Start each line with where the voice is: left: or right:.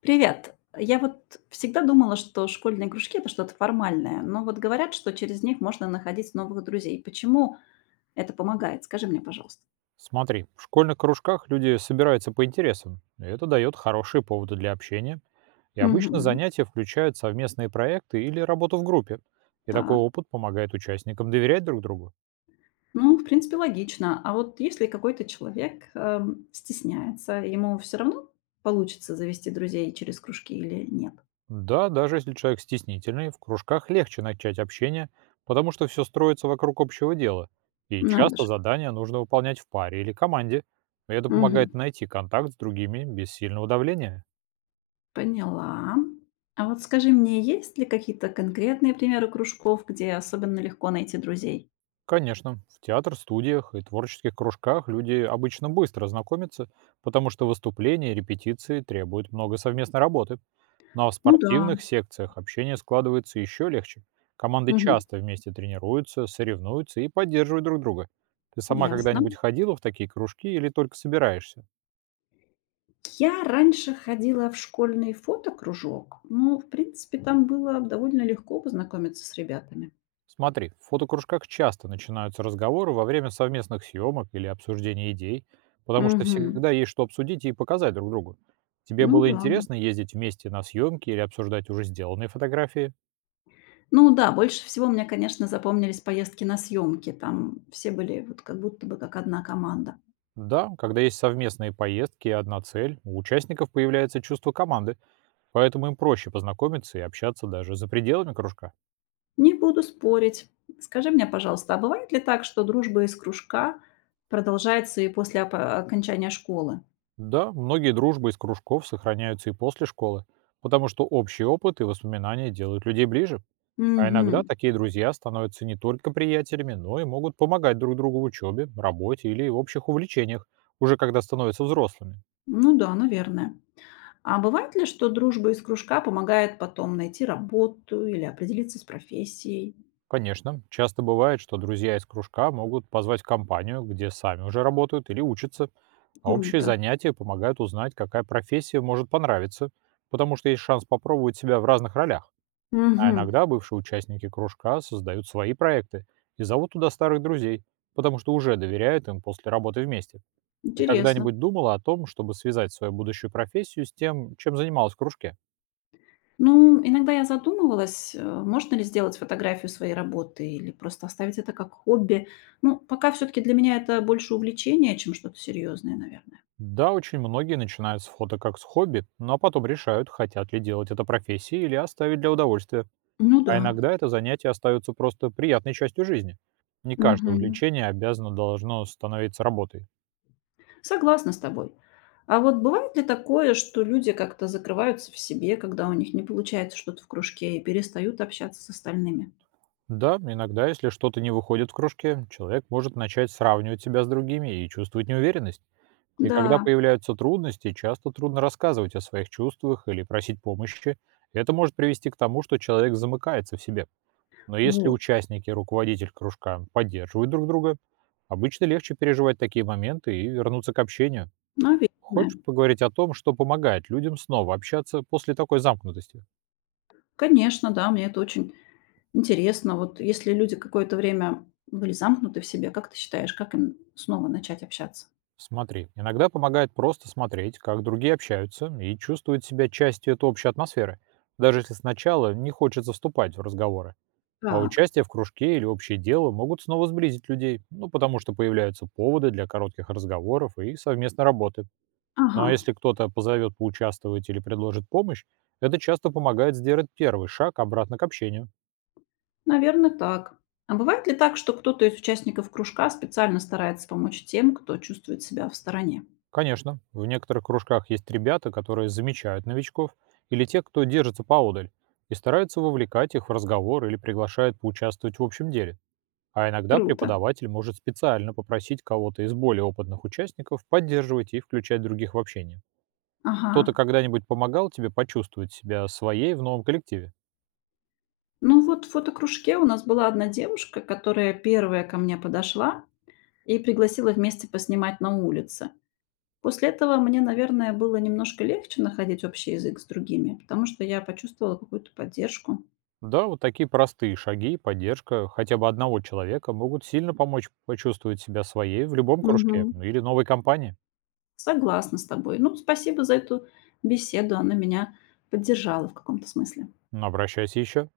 left: Привет. Я вот всегда думала, что школьные кружки это что-то формальное, но вот говорят, что через них можно находить новых друзей. Почему это помогает? Скажи мне, пожалуйста.
right: Смотри, в школьных кружках люди собираются по интересам, и это дает хорошие поводы для общения. И обычно
left: Мгм.
right: занятия включают совместные проекты или работу в группе. И такой
left: Так.
right: опыт помогает участникам доверять друг другу.
left: Ну, в принципе, логично. А вот если какой-то человек стесняется, ему все равно получится завести друзей через кружки или нет?
right: Да, даже если человек стеснительный, в кружках легче начать общение, потому что все строится вокруг общего дела. И
left: Надо
right: часто
left: же.
right: задания нужно выполнять в паре или команде. И это
left: Мгм.
right: помогает найти контакт с другими без сильного давления.
left: Поняла. А вот скажи мне, есть ли какие-то конкретные примеры кружков, где особенно легко найти друзей?
right: Конечно, в театр, студиях и творческих кружках люди обычно быстро знакомятся, потому что выступления и репетиции требуют много совместной работы. Но в
left: Ну да.
right: спортивных секциях общение складывается еще легче. Команды
left: Мгм.
right: часто вместе тренируются, соревнуются и поддерживают друг друга. Ты сама
left: Ясно.
right: когда-нибудь ходила в такие кружки или только собираешься?
left: Я раньше ходила в школьный фотокружок, но, в принципе, там было довольно легко познакомиться с ребятами.
right: Смотри, в фотокружках часто начинаются разговоры во время совместных съемок или обсуждения идей, потому что
left: Мгм.
right: всегда есть что обсудить и показать друг другу. Тебе
left: Ну
right: было
left: да.
right: интересно ездить вместе на съемки или обсуждать уже сделанные фотографии?
left: Ну да, больше всего мне, конечно, запомнились поездки на съемки. Там все были вот как будто бы как одна команда.
right: Да, когда есть совместные поездки и одна цель, у участников появляется чувство команды, поэтому им проще познакомиться и общаться даже за пределами кружка.
left: Не буду спорить. Скажи мне, пожалуйста, а бывает ли так, что дружба из кружка продолжается и после окончания школы?
right: Да, многие дружбы из кружков сохраняются и после школы, потому что общий опыт и воспоминания делают людей ближе. А иногда
left: Мгм.
right: такие друзья становятся не только приятелями, но и могут помогать друг другу в учебе, работе или общих увлечениях, уже когда становятся взрослыми.
left: Ну да, наверное. А бывает ли, что дружба из кружка помогает потом найти работу или определиться с профессией?
right: Конечно, часто бывает, что друзья из кружка могут позвать в компанию, где сами уже работают или учатся, а общие
left: Круто.
right: занятия помогают узнать, какая профессия может понравиться, потому что есть шанс попробовать себя в разных ролях. А
left: Мгм.
right: иногда бывшие участники кружка создают свои проекты и зовут туда старых друзей, потому что уже доверяют им после работы вместе. Ты
left: Интересно.
right: когда-нибудь думала о том, чтобы связать свою будущую профессию с тем, чем занималась в кружке?
left: Ну, иногда я задумывалась, можно ли сделать фотографию своей работы или просто оставить это как хобби. Ну, пока все-таки для меня это больше увлечение, чем что-то серьезное, наверное.
right: Да, очень многие начинают с фото как с хобби, но потом решают, хотят ли делать это профессией или оставить для удовольствия.
left: Ну да.
right: А иногда это занятие остается просто приятной частью жизни. Не каждое
left: Мгм.
right: увлечение обязано должно становиться работой.
left: Согласна с тобой. А вот бывает ли такое, что люди как-то закрываются в себе, когда у них не получается что-то в кружке и перестают общаться с остальными?
right: Да, иногда, если что-то не выходит в кружке, человек может начать сравнивать себя с другими и чувствовать неуверенность. И когда
left: Да.
right: появляются трудности, часто трудно рассказывать о своих чувствах или просить помощи. Это может привести к тому, что человек замыкается в себе. Но если
left: Вот,
right: участники и руководитель кружка поддерживают друг друга, обычно легче переживать такие моменты и вернуться к общению.
left: наверное.
right: Хочешь поговорить о том, что помогает людям снова общаться после такой замкнутости?
left: Конечно, да, мне это очень интересно. Вот если люди какое-то время были замкнуты в себе, как ты считаешь, как им снова начать общаться?
right: Смотри, иногда помогает просто смотреть, как другие общаются и чувствуют себя частью этой общей атмосферы, даже если сначала не хочется вступать в разговоры. А
left: Так,
right: участие в кружке или общее дело могут снова сблизить людей, ну, потому что появляются поводы для коротких разговоров и совместной работы. Ну,
left: ага,
right: а если кто-то позовет поучаствовать или предложит помощь, это часто помогает сделать первый шаг обратно к общению.
left: наверное, так. А бывает ли так, что кто-то из участников кружка специально старается помочь тем, кто чувствует себя в стороне?
right: Конечно, в некоторых кружках есть ребята, которые замечают новичков или те, кто держится поодаль, и стараются вовлекать их в разговор или приглашают поучаствовать в общем деле. А иногда
left: Круто.
right: преподаватель может специально попросить кого-то из более опытных участников поддерживать и включать других в общение.
left: Ага.
right: Кто-то когда-нибудь помогал тебе почувствовать себя своей в новом коллективе?
left: Ну вот в фотокружке у нас была одна девушка, которая первая ко мне подошла и пригласила вместе поснимать на улице. После этого мне, наверное, было немножко легче находить общий язык с другими, потому что я почувствовала какую-то поддержку.
right: Да, вот такие простые шаги, поддержка хотя бы одного человека могут сильно помочь почувствовать себя своей в любом кружке,
left: Мгм.
right: ну, или новой компании.
left: Согласна с тобой. Ну, спасибо за эту беседу. Она меня поддержала в каком-то смысле.
right: Ну, обращайся еще.